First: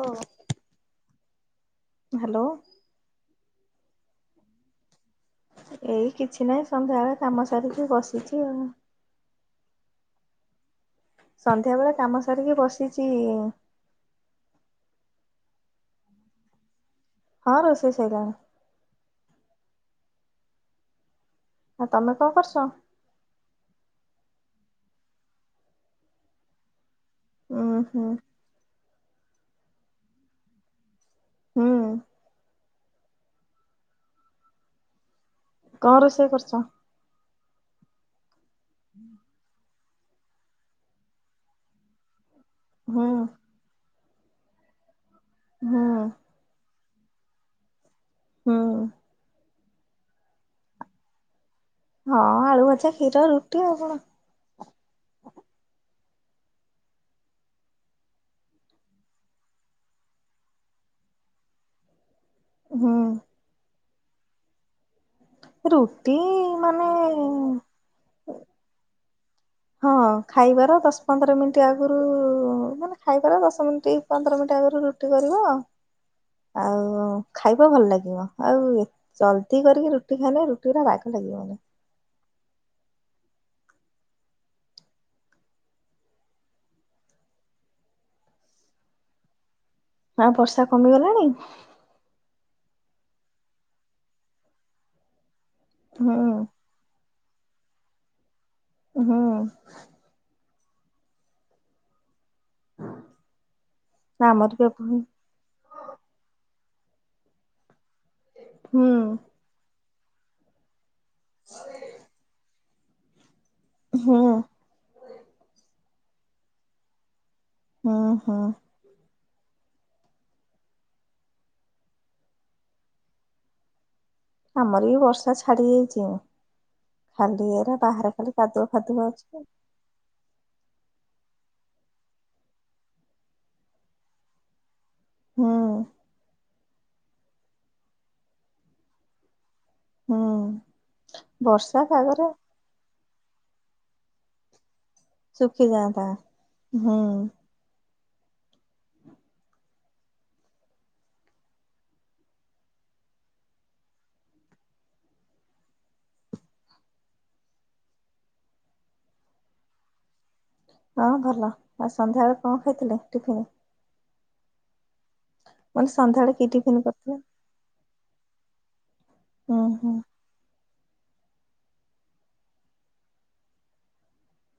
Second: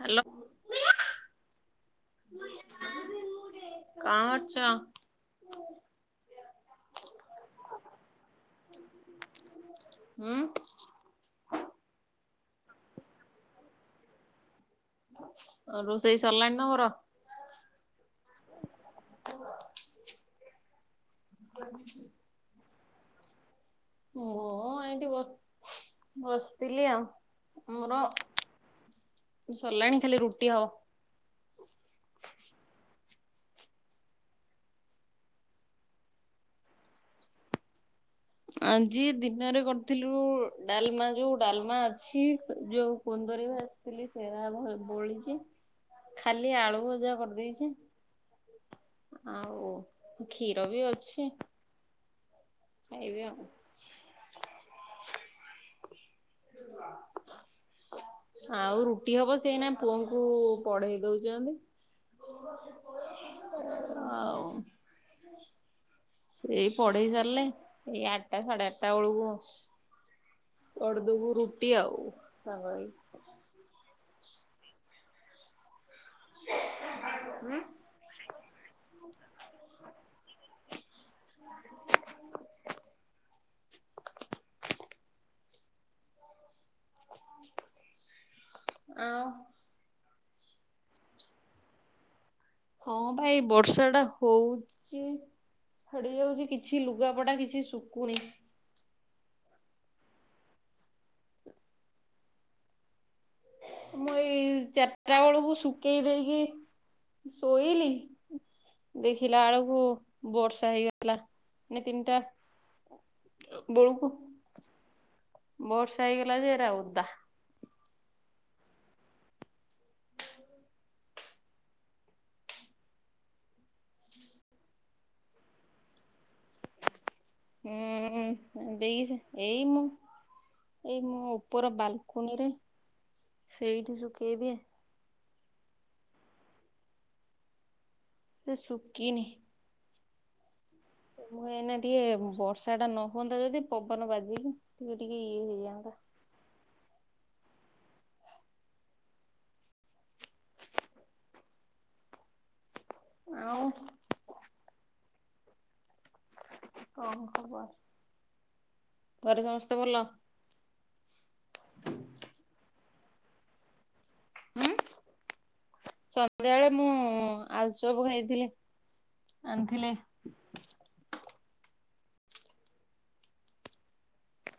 Hello କଣ୍ କରୁଚ? ଏଇ କିଛି ନାହିଁ ସନ୍ଧ୍ୟାବେଳେ କାମ ସାରିକି ବସିଚି ଆଉ। ହୁଁ। ସନ୍ଧ୍ୟାବେଳେ କାମ ସାରିକି ବସିଚି। ଆଉ ରୋଷେଇ ସରିଲାଣି ନା ତମର? ହଁ ରୋଷେଇ ସଇଲାଣି। ଆ ତମେ କଣ କରୁଚ? ମୁଁ ଏଇଠି ବ- ବସିଥିଲି ଆଉ। ଉଁ ମୋର ହୁଁ ସରିଲାଣି ଖାଲି ରୁଟି ହବ। ହୁଁ। କଣ ରୋଷେଇ କରିଚ? ଆଜି ଦିନରେ କରିଥିଲୁ ଡାଲ୍ମା ଯଉ ଡାଲ୍ମା ଅଛି ଯଉ ହୁଁ କୁନ୍ଦରୀ ଭାଜିଥିଲି ସେରା ଭ- ବଳିଚି। ହୁଁ। ଖାଲି ଆଳୁ ଭଜା କରିଦେଇଚି ହୁଁ ଆଉ କ୍ଷୀର ବି ଅଛି। ହଁ ଆଳୁ ଭ ଖାଇବି ଆଉ। [inaudible] [inaudible] ଆଉ ରୁଟି ହବ ସେ ଏଇନା ପୁଅକୁ ପଢେଇ ଦଉଛନ୍ତି। ହଁ। ଆଉ ରୁ ସେଇ ପଢେଇ ସାରିଲେ ଏଇ ଆଠଟା ସାଢେ ଆଠଟା ବେଳକୁ ହଁ ଖାଇବାର ଦଶ କରିଦବୁ ପନ୍ଦର ମିନିଟ୍ ରୁଟି ଆଗରୁ ଆଉ ସାଙ୍ଗ ମାନେ ହେଇକି ଖାଇବାର ଦଶ ମିନିଟ୍ ପନ୍ଦର ମିନିଟ୍ ଆଗରୁ ରୁଟି କରିବ ଆଉ। ଆଉ ଖାଇବ ଭଲ ଲାଗିବ ଆଉ ଜଲଦି କରିକି ରୁଟି ଖାଇଲେ ରୁଟି ଗୁଡାକ ବାଗ ଲାଗିବନି। ଆଉ। ଆଉ ବର୍ଷା କମିଗଲାଣି। ହଁ ପା ଏଇ ବର୍ଷା ଟା ହଉଚି ଛାଡ଼ି ହୁଁ ଯାଉଛି କିଛି କିଛି ଲୁଗାପଟା କିଛି ଶୁଖୁନି। ହଁ। ମୁଁ ଏଇ ଆମର ବି ଏପ ହୁଁ ଚାରିଟା ବେଳକୁ ଶୁଖେଇ ଦେଇକି ଶୋଇଲି ହୁଁ ଦେଖିଲା ବଳକୁ ବର୍ଷା ହେଇଯାଇଥିଲା ମାନେ ତିନିଟା ବେଳକୁ ହୁଁ ବର୍ଷା ହେଇଗଲା ଯେ ଏରା ଓଦା। ହଁ ହଁ। ଆମର ବି ବର୍ଷା ଛାଡି ଯାଇଛି। ଖାଲି ଏରା ବାହାରେ ଖାଲି କାଦୁଆ ହୁଁ ଫାଦୁଆ ଦେଇକି ଅଛି। ଏଇ ମୁ ଏଇ ମୁଁ ଉପର ବାଲକୁନିରେ ସେଇଠି ଶୁଖେଇଦିଏ। ହଁ। ସେ ସୁକିିନି। ହୁଁ ଏଇନା ବର୍ଷା ଟିକେ ପାଗରେ ବର୍ଷା ଟା ନ ହୁଅନ୍ତା ଯଦି ପବନ ବାଜିିକି ସୁଖିଯାଆନ୍ତା ହୁଁ। ଆଉ କଣ ଖବର ଘରେ ସମସ୍ତେ ଭଲ। ହଁ ଭଲ ଆଉ ସନ୍ଧ୍ୟାବେଳେ କଣ ଖାଇଥିଲେ ଟିଫିନ। ହୁଁ ମାନେ ସନ୍ଧ୍ୟାବେଳେ ସାତୁଟା କି ବେଳେ ଟିଫିନ ମୁଁ କରିଥିଲେ? ଆଲୁଚପ ଖାଇଥିଲି ହୁଁ ଆଣିଥିଲେ। ହୁଁ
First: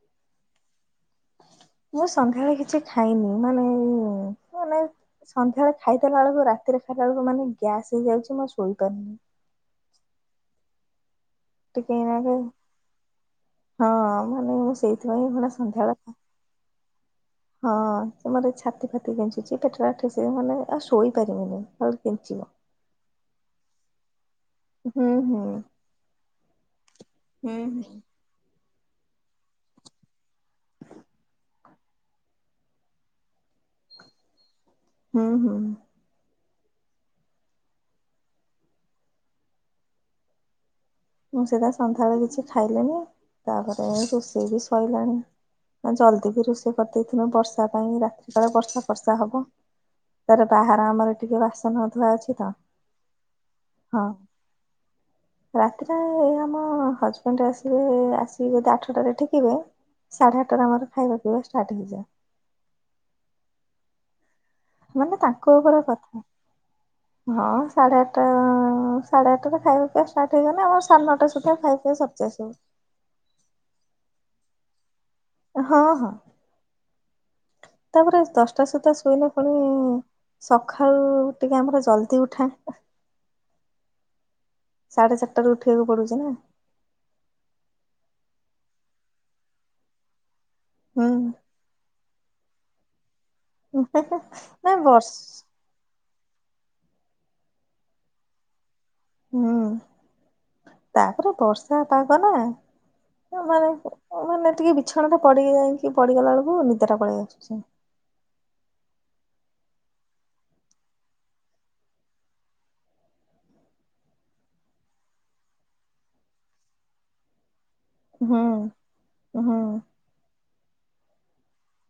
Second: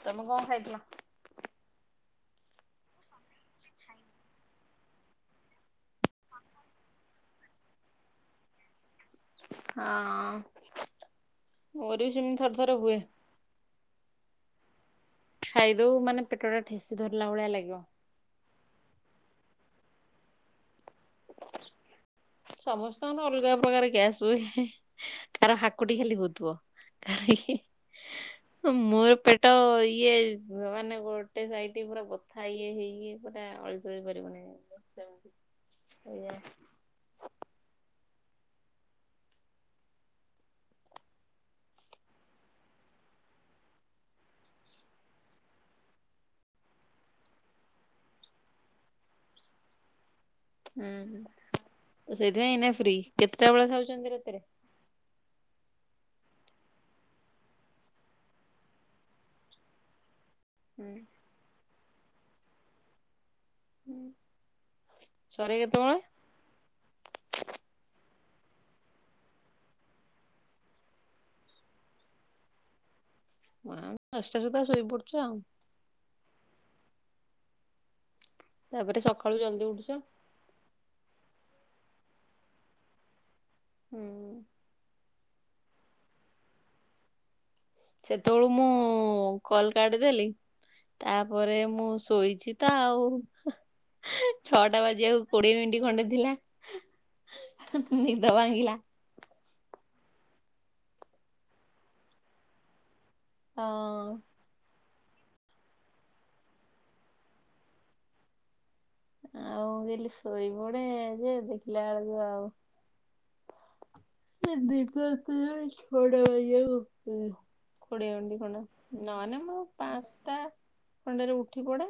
ତମେ କଣ ଖାଇଥିଲ। ମୁଁ ସନ୍ଧ୍ୟାରେ କିଛି ଖାଇନି ମାନେ ଏଇ ମାନେ ସନ୍ଧ୍ୟାଳେ ଖାଇଦଲା ବେଳକୁ ରାତିରେ ଖାଇଲା ବେଳକୁ ମାନେ ଗ୍ୟାସ୍ ହେଇଯାଉଛି ମୁଁ ଆଉ ଶୋଇପାରୁନି। ହଁ। ଟିକେ ମୋର ବି ଏଇନାକେ ସେମିତି ଥରେ ଥରେ ହୁଏ। ହଁ ମାନେ ମୁଁ ସେଇ ଖାଇଦଉ ମାନେ ପେଟ ଟା ଠେସି ଧରିଲା ଭଳିଆ ହଁ ଲାଗିବ। ସେ ମର ଛାତି ଫାତି କେଞ୍ଚୁଛି ପେଟଟା ଠେସେ ମାନେ ଆଉ ଶୋଇ ପାରିବିନି ଖାଲି କେଞ୍ଚିବ। ସମସ୍ତଙ୍କର ଅଲଗା ପ୍ରକାର ଗ୍ୟାସ୍ ହୁଏ। ହୁଁ ହୁଁ କାହାର ହାକୁଟି ଖାଲି ହଉଥିବ ହୁଁ [unintelligible] ହ ମୋର ପେଟ ଇଏ ମାନେ ଗୋଟେ ସାଇଟ ପୁରା ବଥା ଇଏ ହେଇକି ପୁରା ଅଳି ଚଳି ପାରିବିନି [unintelligible] ହୁଁ ହୁଁ। ଏଇଆ ମୁଁ ସେଇଟା ସନ୍ଧ୍ୟାବେଳେ କିଛି ଖାଇଲିଣିି ତାପରେ ରୋଷେଇ ବି ଶଇଲାଣି। ନା ଜଲ୍ଦି ବି ରୋଷେଇ କରିଦେଇଥିନୁ ବର୍ଷା ପାଇଁ ରାତି ସାରା ବର୍ଷା ଫର୍ଷା ହବ। ତାର ବାହାର ଆମର ଟିକେ ବାସନ ଧୂଆ ଅଛି ସେଇଥିପାଇଁ ତ ଏଇନା ଫ୍ରି କେତେଟା ବେଳେ ହଁ। ଖାଉଛନ୍ତି ରାତିରେ? ସେତିରେ ଆମ ହଜବେଣ୍ଡ ଆସିବେ ଆସି କି ବୋଧେ ଆଠଟାରେ ଠିକିବେ ସାଢେ ଆ ସେତରେ ଆମର ହୁଁ ଖାଇବା ପିଇବା ଷ୍ଟାର୍ଟ ହେଇଯାଏ। ମାନେ ତାଙ୍କ ସରେ ଉପର କେତେବେଳେ କଥା। ହଁ ସାଢେ ଆଟା ସାଢେ ଆଠଟା ଖାଇବା ପିଇବା ଷ୍ଟାର୍ଟ ହେଇଗନେ ଆମର ସାଢ଼େ ନଅଟା ସୁଦ୍ଧା ଖାଇବା ପିଇବା ସେରି ଯାଏ ସବୁ। ଆମେ ଦଶଟା ସୁଦ୍ଧା ଶୋଇପଡୁଛ ଆଉ। ହଁ ହଁ ତାପରେ ଦଶଟା ସୁଦ୍ଧା ତାପରେ ଶୋଇଲେ ସକାଳୁ ପୁଣି ଜଲଦି ଉଠୁଛ ସକାଳୁ ଟିକେ ଆମର ଜଲଦି ଉଠା। ହୁଁ। ସାଢ଼େ ଚାରାଟାରୁ ଉଠିବାକୁ ପଡୁଚି ନା। ସେତେବେଳୁ ମୁଁ କଲ କାଟିି ଦେଲି ହୁଁ ତାପରେ ମୁଁ ଶୋଇଛି। ତ ଆଉ ନାଇଁ ଛଅଟା ବର୍ଷ ବାଜିବାକୁ କୋଡିଏ ମିନିଟ ଖଣ୍ଡେ ଥିଲା। ନିଦ ଭାଙ୍ଗିଲା। ହୁଁ ତାପରେ ବର୍ଷା ପାଗ ନା। ହଁ ମାନେ ମାନେ ଟିକେ ବିଛଣା ଟା ପଡିିକି ଯାଇଁକି ପଡିଗଲା ବେଳକୁ ନିଦ ଟା ପଳେଇ ଆସୁଚି। ଆଉ ମୁଁ କହିଲି ଶୋଇ ପଡେ ଯେ ଦେଖିଲା ବେଳକୁ ଆଉ ସେ ଦିପୁ ଆସିଲାଣି ଛଅଟା ବାଜିକୁ ଉଠେ। କୋଡିଏ ମିନିଟ ହୁଁ ଖଣ୍ଡେ ନହନେ ମୁଁ ହୁଁ ପାଞ୍ଚଟା ଖଣ୍ଡରେ ଉଠି ପଡେ।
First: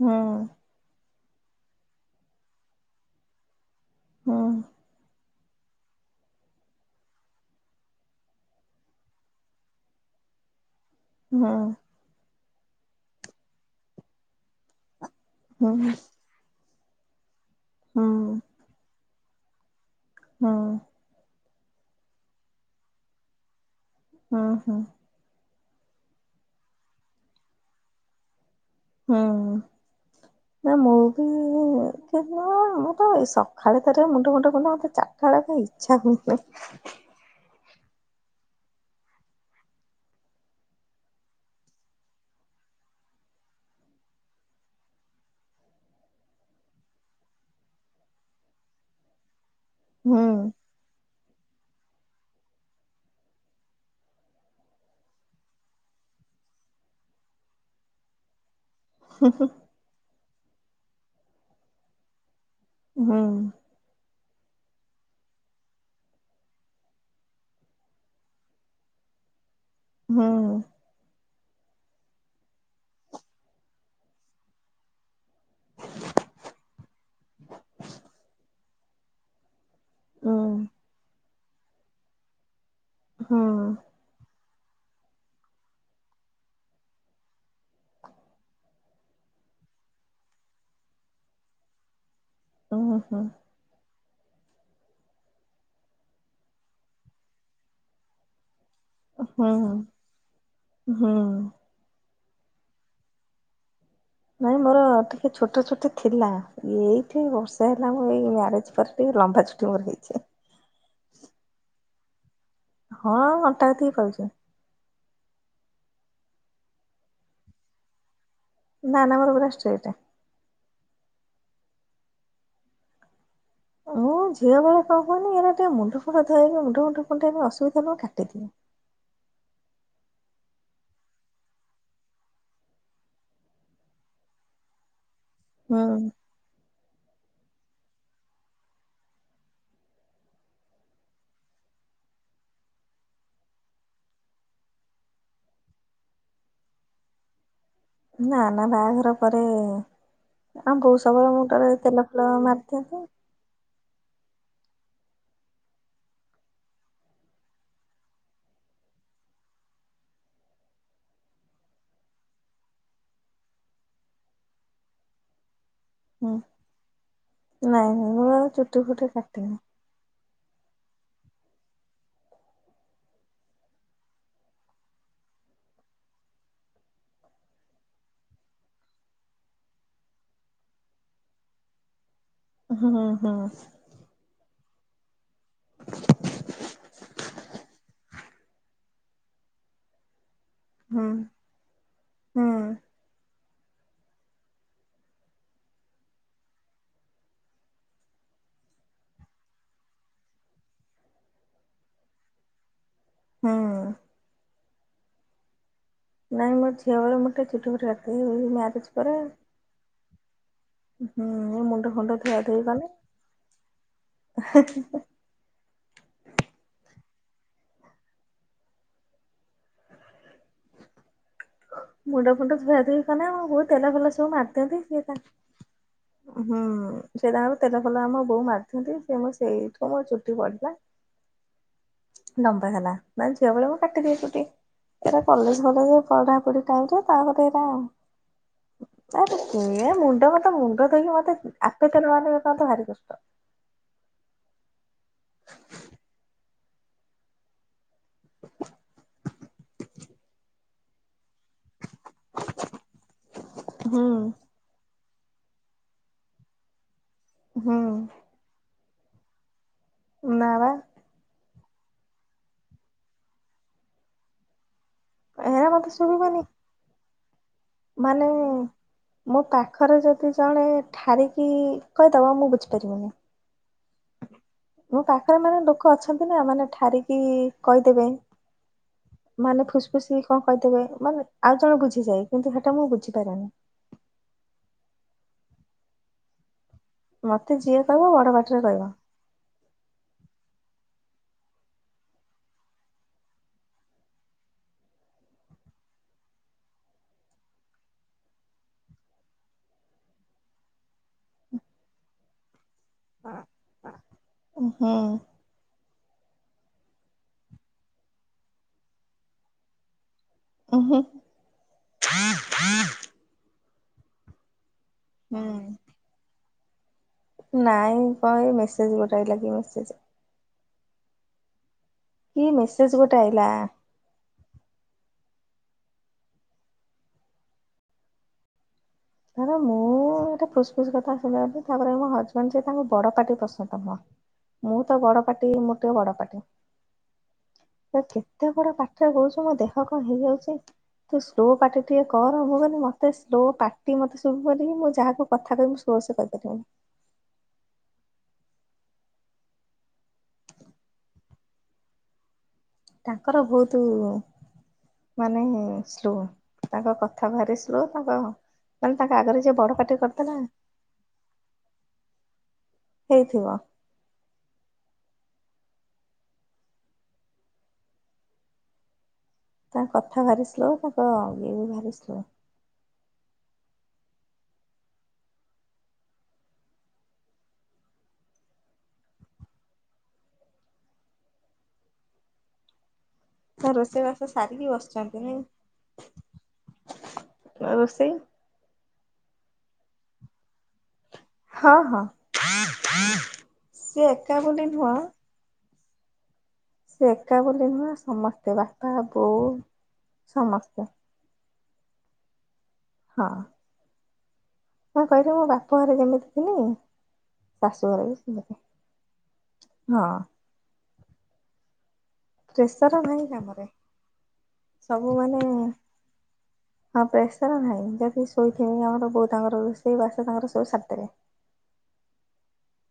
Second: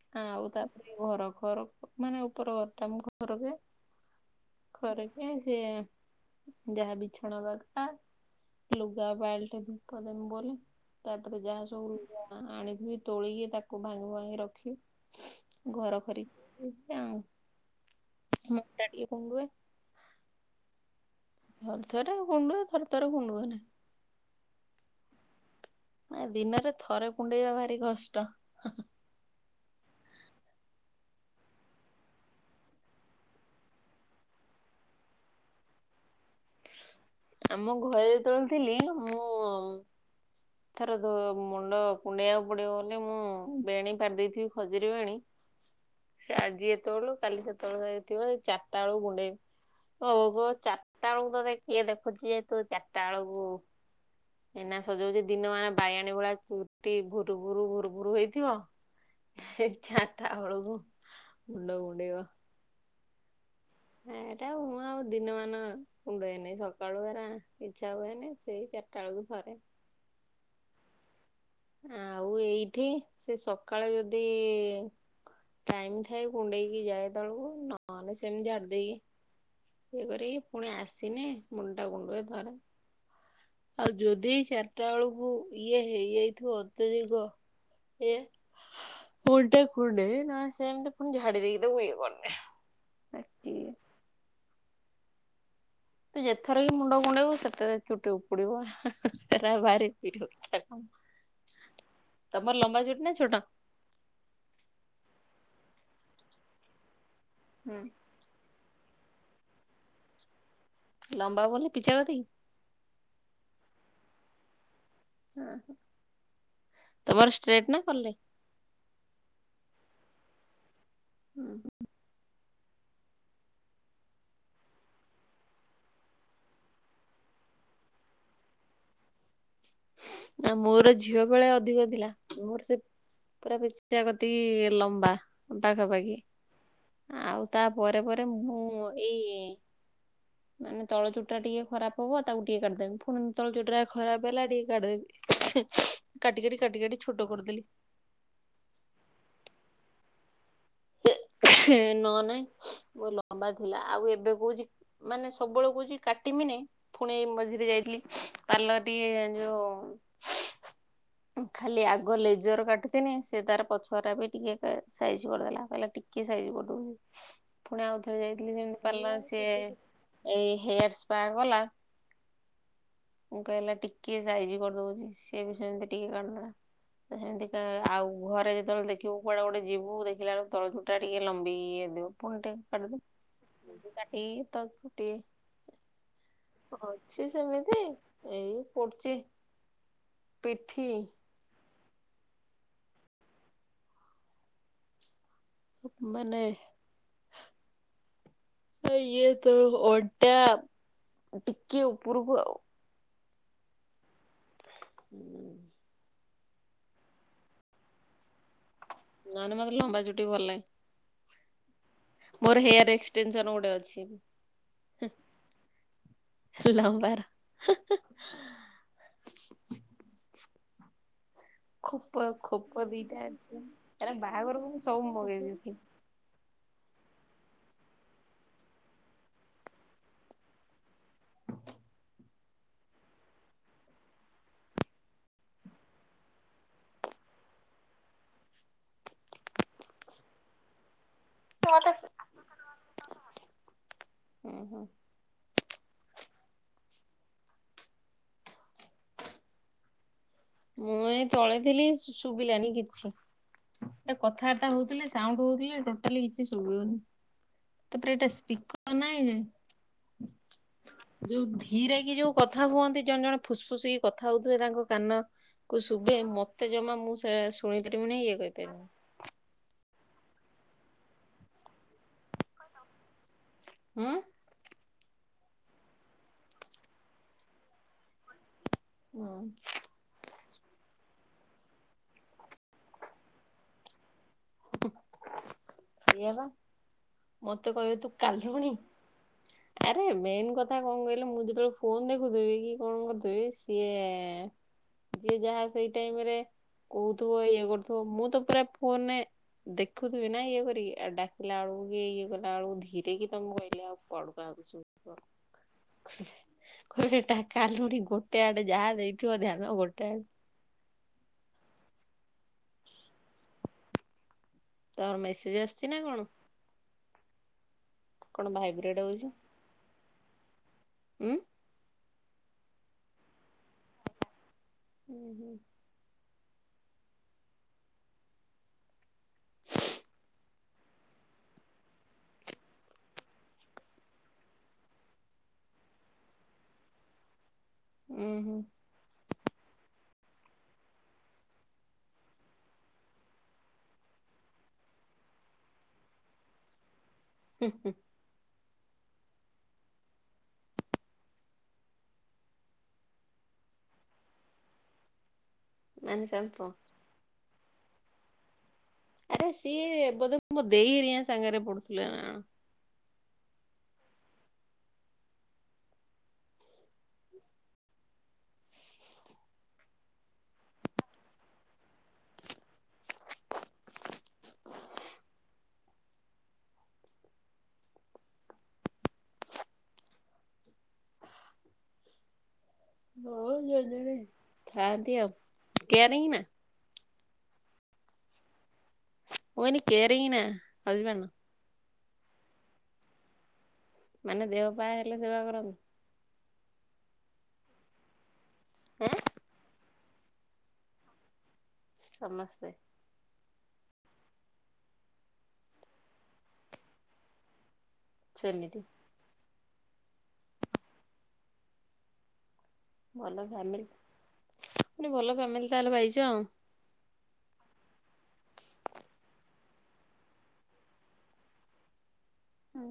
ହୁଁ ଆଉ ତାପରେ ଘର ଘର ମାନେ ଉପର ଘର ଟା ମୋ ଘର ଯେ ହୁଁ ଘରଯେ ଯେ ଯାହା ବିଛଣା ଦରକାର ଲୁଗା ବାଲ୍ଟି ଧୁପ ଦେବି ବୋଲି ତାପରେ ହୁଁ ଯାହା ସବୁ ଆଣିଥିବି ତୋଳିକି ତାକୁ ଭାଙ୍ଗି ଭୁଙ୍ଗାକି ରଖିବି। ହୁଁ ଘର ଖରି ହଁ। ମୋ ଟିକେ ଗୁଣ୍ଡୁଏ। ହଁ। ଥରଥରେ କୁଣ୍ଡୁଏ ଥରଥରେ କୁଣ୍ଡୁଏ ନା। ହଁ ହଁ। ନା ଦିନରେ ଥରେ କୁଣ୍ଡେଇବା ଭାରି କଷ୍ଟ। ହଁ। ନା ମୁଁ ବି ମୋରେ ଏଇ ସକାଳେ ଥରେ ମୁଣ୍ଡ ମୁଣ୍ଡ ଖୁଣ୍ଡ ମୋତେ ଚା ସକାଳେ କାଇଁ ଇଚ୍ଛା ହୁଏ ନାହିଁ। ଆମ ଘରେ ଯେତେ ବେଳେ ଥିଲି ମୁଁ ଦିଥର ମୁଣ୍ଡ କୁଣ୍ଡେଇବାକୁ ପଡିବ ବୋଲି ମୁଁ ବେଣୀ ପାରି ଦେଇଥିବି ଖଜୁରୀ ବେଣୀ [inaudible] ସେ ଆଜି ଏତେବେଳୁ କାଲି ସେତେ ବେଳୁ ଯାଏ ଥିବ ଏ ଚାରିଟା ବେଳକୁ କୁଣ୍ଡେଇବି। ହଉ ହୁଁ ଗୋ ଚାରିଟା ବେଳକୁ ତତେ କିଏ ଦେଖୁଚି ଯେ ତୁ ଚାରିଟା ବେଳକୁ ଏଇନା ସଜଉଛି ଦିନ ମାନେ ବାୟାଣୀ ଭଳିଆ ଚୁଟି ଭୁରୁ ଭୁରୁ ଭୁରୁ ଭୁରୁ ହେଇଥିବ ସିଏ ଚାରିଟା ବେଳକୁ ମୁଣ୍ଡ କୁଣ୍ଡେଇବ। ହୁଁ। ଏଁ ଏଟା ମୁଁ ଆଉ ଦିନମାନ କୁଣ୍ଡେଇନି ସକାଳୁ ହେରା ଇଛା ହୁଏନି ସେଇ ଚା ଚାଟାଳକୁ ଥରେ। ହୁଁ। ଆଉ ଏଇଠି ସେ ସକାଳେ ଯଦି ଟାଇମ ଥାଏ କୁଣ୍ଡେଇକି ଯାଏ ସତେବେଳକୁ ନହେଲେ ସେମିତି ଆର ଦେଇକି ଇଏ ହୁଁ କରିକି ପୁଣି ଆସିନେ ମୁଣ୍ଡଟା କୁଣ୍ଡୁଏ ଥରେ। ହଁ। ଆଉ ଯଦି ଚାରିଟା ବେଳକୁ ଇଏ ହେଇ ଯାଇଥିବ ଅତ୍ୟଧିକ ଏ ଉଲଟେ କୁଣ୍ଢେଇବି ନହେଲେ ସେମିତି ପୁଣି ଝାଡ଼ି ଦେଇିକିରି ତାକୁ ଇୟେ କରିଦେ। ଉଁ ହୁଁ। ତୁ ଯେତଥର ବି ମୁଣ୍ଡ କୁଣ୍ଡେଇବୁ ସେତେ ଚୁଟି ଉପୁଡିବ। ହୁଁ ଏରାକ ଭାରି ବିରକ୍ତିଆ କାମ ହୁଁ ହୁଁ ତମର ଲମ୍ବା ଚୁଟି ନା ଛୋଟ? ନାଇ ମୋର ଟିକେ ଛୋଟ ଚୁଟି ଥିଲା ଏଇଠି ବର୍ଷା ହେଲା ମୁଁ ଏଇ ଏଇ ମ୍ୟାରେଜ ପରେ ଟିକେ ଲମ୍ବା ଚୁଟି ମୋର ହେଇଛି। ଲମ୍ବା ବଲେ ପିଚା କତିକି? ହଁ ଅଣ୍ଟା ଏତିକି କହୁଛି। ଅ ହ ତମର ଷ୍ଟ୍ରେଟ ନା କରଲି? ନା ନା ମୋର ପୁରା ଷ୍ଟ୍ରେଟ। ହୁଁ ହୁଁ। ହଁ ଝିଅ ବେଳ କଣ କହୁନିଏଇନା ଟିକେ ମୁଣ୍ଡ ଫୁଣ୍ଡ ଧୋଇବ ମୁଣ୍ଡ ଫୁଣ୍ଡ କୁଣ୍ଡେଇବ ଅସୁବିଧା ହେଲେ କାଟିଦିଏ। ନା ମୋର ଝିଅ ବେଳେ ଅଧିକ ଥିଲା ମୋର ସେ ପୁରା ପିଚ୍ କା କତି ଲମ୍ବା। ହୁଁ ପାଖାପାଖି ଆଉ ତାପରେ ପରେ ପରେ ମୁଁ ଏଇ ମାନେ ତଳ ଚୁଟିଟା ଟିକେ ଖରାପ ହବ ତାକୁ ଟିକେ କାଟିଦେବି ପୁଣି ତଳ ଚୁଟିଟା ଖରାପ ହେଲା ଟିକେ କାଟିଦେମି। କାଟି କାଟି କାଟି କାଟି ଛୋଟ କରିଦେଲି। ନା ନା ବାହାଘର ପରେ ଆଉ ବୋଉ ସବୁବେଳେ ମୁଣ୍ଡରେ ତେଲ ନ ଫେଲ ନାଇଁ ମାରିଦିଅନ୍ତି ମୋ ଲମ୍ବା ଥିଲା ଆଉ ଏବେ କହୁଛି ମାନେ ସବୁବେଳେ କହୁଛି କାଟିମିନି ଫୁଣି ମଝିରେ ଯାଇଥିଲି ପାର୍ଲର ଟିକେ ଯୋଉ [inaudible] ଖାଲି ଆଗ ଲେଜର କାଟିିନି ସେ ତାର ପଛୁଆଟା ବି ଟିକେ ସାଇଜ୍ କରିଦେଲା। କହିଲା ଟିକେ ହୁଁ ସାଇଟ ପଟକୁ ଫୁଣି ନାଇଁ ନାଇଁ ଆଉଥରେ ମୁଁ ଆଉ ଯାଇଥିଲି ଯେମତି ଚୁଟି ଫୁଟି ପାରଲର ସିଏ କାଟିନି ଏଇ ହେୟାର ସ୍ପା ଗଲା ମୁଁ କହିଲି ଟିକେ ସାଇଜ କରିଦଉଛି ସିଏ ବି ସେମିତି ଟିକେ କାଟିଦେଲା। ସେମିତିକା ଆଉ ଘରେ ଯେତେବେଳେ ଦେଖିବୁ କୁଆଡେ ଗୋଟେ ଯିବୁ ଦେଖିଲା ବେଳକୁ ତଳ ଚୁଟି ଟା ଟିକେ ଲମ୍ବି ଯାଇଥିବ ପୁଣିଟିକେ ହୁଁ କାଟି ହୁଁ ହୁଁ ଦିଅ ନିଜେ କାଟି ହେଇ ହେଇ ତ ଟି ଅଛି ସେମିତି ଏଇ ପଡୁଛି ପିଠି ହୁଁ ହୁଁ। ମାନେ ଇଏ ତ ଅଣ୍ଟା ଟିକେ ଉପରକୁ ଆଉ। ହୁଁ। ହୁଁ। ନାଇଁ ମୋ ଝିଅ ବେଳୁ ମୁଁ ଟିକେ ଚୁଟି ଫୁଟି ରଖେ [unintelligible] ମ୍ୟାରେଜ୍ ନହେଲେ ମତେ ଲମ୍ବା ଚୁଟି ଭଲ ଲାଗେ। ହୁଁ ମୋ ମୁଣ୍ଡ ଫୁଣ୍ଡ ଧୁଆ ମୋର ଧୁଇ କଲେ ହେୟାର ଏକ୍ସଟେନସନ ଗୋଟେ ଅଛି। ଲମ୍ବା ର। ଖୋପ ମୁଣ୍ଡ ଫୁଣ୍ଡ ଖୋପ ଧୁଆ ଧୁଇ ଦିଟା କଲା ଅଛି। ବୋଉ ତେଲଫେଲ ଏରା ସବୁ ମାରି ବାହାଘରକୁ ମୁଁ ଦିଅନ୍ତି ସବୁ ସିଏ ତା ମଗେଇ ଦେଇଥିଲି। ହୁଁ ସେଟାଙ୍କ ତେଲ ଫଲ ଆମ ବୋଉ ମାରିଥାନ୍ତି ସେ ସେଇଠୁ ମୋର ଚୁଟି ବ [inaudible] ନମ୍ବା ହେଲା ମାନେ ଝିଅ ବେଳେ ମୁଁ କାଟିଦିଏ ଚୁଟି ଏଇଟା କଲେଜ ଫଳେଜ୍ ପଢା ପଢି ଟାଇ ର ତାପରେ ଏଇଟା ଆଉ ଆ ମୁଣ୍ଡ ମତେ ମୁଣ୍ଡ ଦେଇକି ମତେ ଆପେ ତେଲ ମ ନେ ମତେ ଭାରି କଷ୍ଟ। ହୁଁ ହୁଁ। [inaudible] [inaudible] ମୁଁ ଏ ପଳେଇଥିଲି ଶୁଭିଲାନି କିଛି ହୁଁ କଥା ହଉଥିଲେ ସାଉଣ୍ଡ ହଉଥିଲେ ଟୋଟାଲି କିଛି ଶୁଭନି। ହୁଁ ତାପରେ ଏଇଟା ସ୍ପି ତ ନହିଁ ଯେ ନା ଯୋଉ ଧୀରେ କି ଯୋଉ କଥା ହୁଅନ୍ତି ଜଣେ ଜଣେ ଫୁସ୍ଫୁସ୍ କି କଥା ହଉଥିଲେ ତାଙ୍କ କାନ ହେରା କୁ ମତେ ଶୁଭେ ଶୁଭିବନି ମତେ ଜମା ମୁଁ ସେ ଶୁଣି ପାରିବିନି ମାନେ? ଇଏ କହିପାରିବିନି ମୋ ପାଖରେ ଯଦି ଜଣେ ଠାରିକି କହିଦବ ମୁଁ ବୁଝିପାରିବନି। ହଁ? ମୋ ପାଖରେ ମାନେ ଲୋକ ଅଛନ୍ତି ନା ମାନେ ଠାରିକି କହିଦେବେ? ହୁଁ ମାନେ ଫୁସ ଫୁସି କଣ କହିଥିବେ ମାନେ ଆଉ ଜଣ ବୁଝିଯାଏ କିନ୍ତୁ ସେଟା ମୁଁ ବୁଝିପାରନି। ସେଇଆ ବା ମତେ ଯିଏ କହିବେ କହିବ ତୁ ବଡ ପାଟିରେ କାଲୁଣି? କହିବ ଆରେ ମେନ୍ କଥା କଣ କହିଲେ ମୁଁ ଯେତେବେଳେ ଫୋନ ଦେଖୁଥିବି କି କଣ କରିୁଥିବି ସିଏ ଯିଏ ଯାହା ସେଇ ଟାଇମ ରେ କହୁଥିବ ଇଏ କରୁଥିବ ମୁଁ ତ ପୁରା ଫୋନରେ ଦେଖୁଥିବି ନା ଇଏ କରି ଡାକିଲା ବେଳକୁ କି ଇଏ କଲା ବକୁ ଧୀ ଏ ଦେଇକି ତମ କହିଲଆ ଆ ଉହୁଁ ପଡକା [unintelligible] କହୁଛି ଏଟା କାଲୁଣି ଗୋଟେ ଆଡେ ଯାହା ଦେଇଥିବ ଧ୍ୟାନ ଗୋଟେ ଆଡେ। ଓହୋ। ତମ ହୁଁ ମେସେଜ୍ ଆସୁଛି ନା କଣ? ନାଇଁ କଣ ମେସେଜ ଗୋଟା ଲାଗି ମେସେଜ ହୁଁ? କି ମେସେଜ୍ ଗୋଟେ ଆଇଲା? ହୁଁ ହୁଁ। ଦା ମୁଁ ଏତ ପ୍ରଶ୍ ଖୁ କଥା ତାପରେ ମୋ ହଜବେଣ୍ଡ ସ ତାଙ୍କୁ ବଡ଼ପାଟି ପସନ୍ଦ ମ ମୁଁ ତ ବଡ ପାଟି ମୁଁ ଟିକେ ବଡ ପାଟି ହୁଁ କେତେ ବଡ ପାଟି? କହୁଛୁ ମୋ ଦେହ କଣ ହେଇଯାଉଛି ତୁ ସ୍ଲୋ ପାଟି ଟିକେ କର ମୁଁ କହିଲି ମତେ ସ୍ଲୋ ପାଟି ମତେ ଶୁଭୁନି ମୁଁ ଯାହାକୁ କଥା କହିବି ଜୋର୍ ସେ କହିପାରିବିନି। ହୁଁ ହୁଁ। ତାଙ୍କର ବହୁତ ମାନେ ସ୍ଲୋ ମାନେ ସାମ୍ପ ତାଙ୍କ କଥା। [unintelligible] ଭାରି ସ୍ଲୋ ତାଙ୍କ ମାନେ ତାଙ୍କ ଆଗରେ ଆରେ ଯିଏ ବଡ ପାଟି ସିଏ ବୋଧେ କରିଦେଲା ମୋ ଦେଇ ଘରିକା ସାଙ୍ଗରେ ପଡ଼ୁଥିଲେ। ହେଇଥିବ। ତାଙ୍କ କଥା ଭାରି ସ୍ଲୋ ତାଙ୍କ ଇଏ ବି ଭାରି ସ୍ଲୋ ହଁ ତା ଜଣେ ରୋଷେଇ ଜଣେ ବାସ ସାରିକି ଥାଆନ୍ତି ବସିଛନ୍ତି ଆଉ ନାଇ କେୟାରିଂ ନା ରୋଷେଇ ଓହନି କ୍ୟାରେଇଂ ନା ହଜବାଣ୍ଡ୍। ହଁ ହଁ ସେ ଏକା ମାନେ ଦେହ ବୋଲି ପା ନୁହଁ ହେଲେ ସେବା କରନ୍ତି? ସେ ଏକା ବୋଲି ନୁହେଁ ସମସ୍ତେ ବାପା, ଆଁ ବୋଉ ସମସ୍ତେ। ସମସ୍ତେ। ହଁ। ହଁ, ସେଠୁ ମୁ ବାପ ଘରେ ଯେମିତି ଥିଲି ଶାଶୁ ଘରେ ବି ସେମିତି। ହଁ। ପ୍ରେସର ନାଇଁ ଭଲ କାମରେ ଫ୍ୟାମିଲି ସବୁ ଭଲ ମାନେ ଫ୍ୟାମିଲି ତାହେଲେ ପାଇଛ ହଁ, ପ୍ରେସର ନାହିଁ ଯଦି ଶୋଇଥିବ ଆମର ବୋଉ ତାଙ୍କର ରୋଷେଇ ବାସ ତାଙ୍କର ସବୁ ସାରିଦେବେ। ହଁ।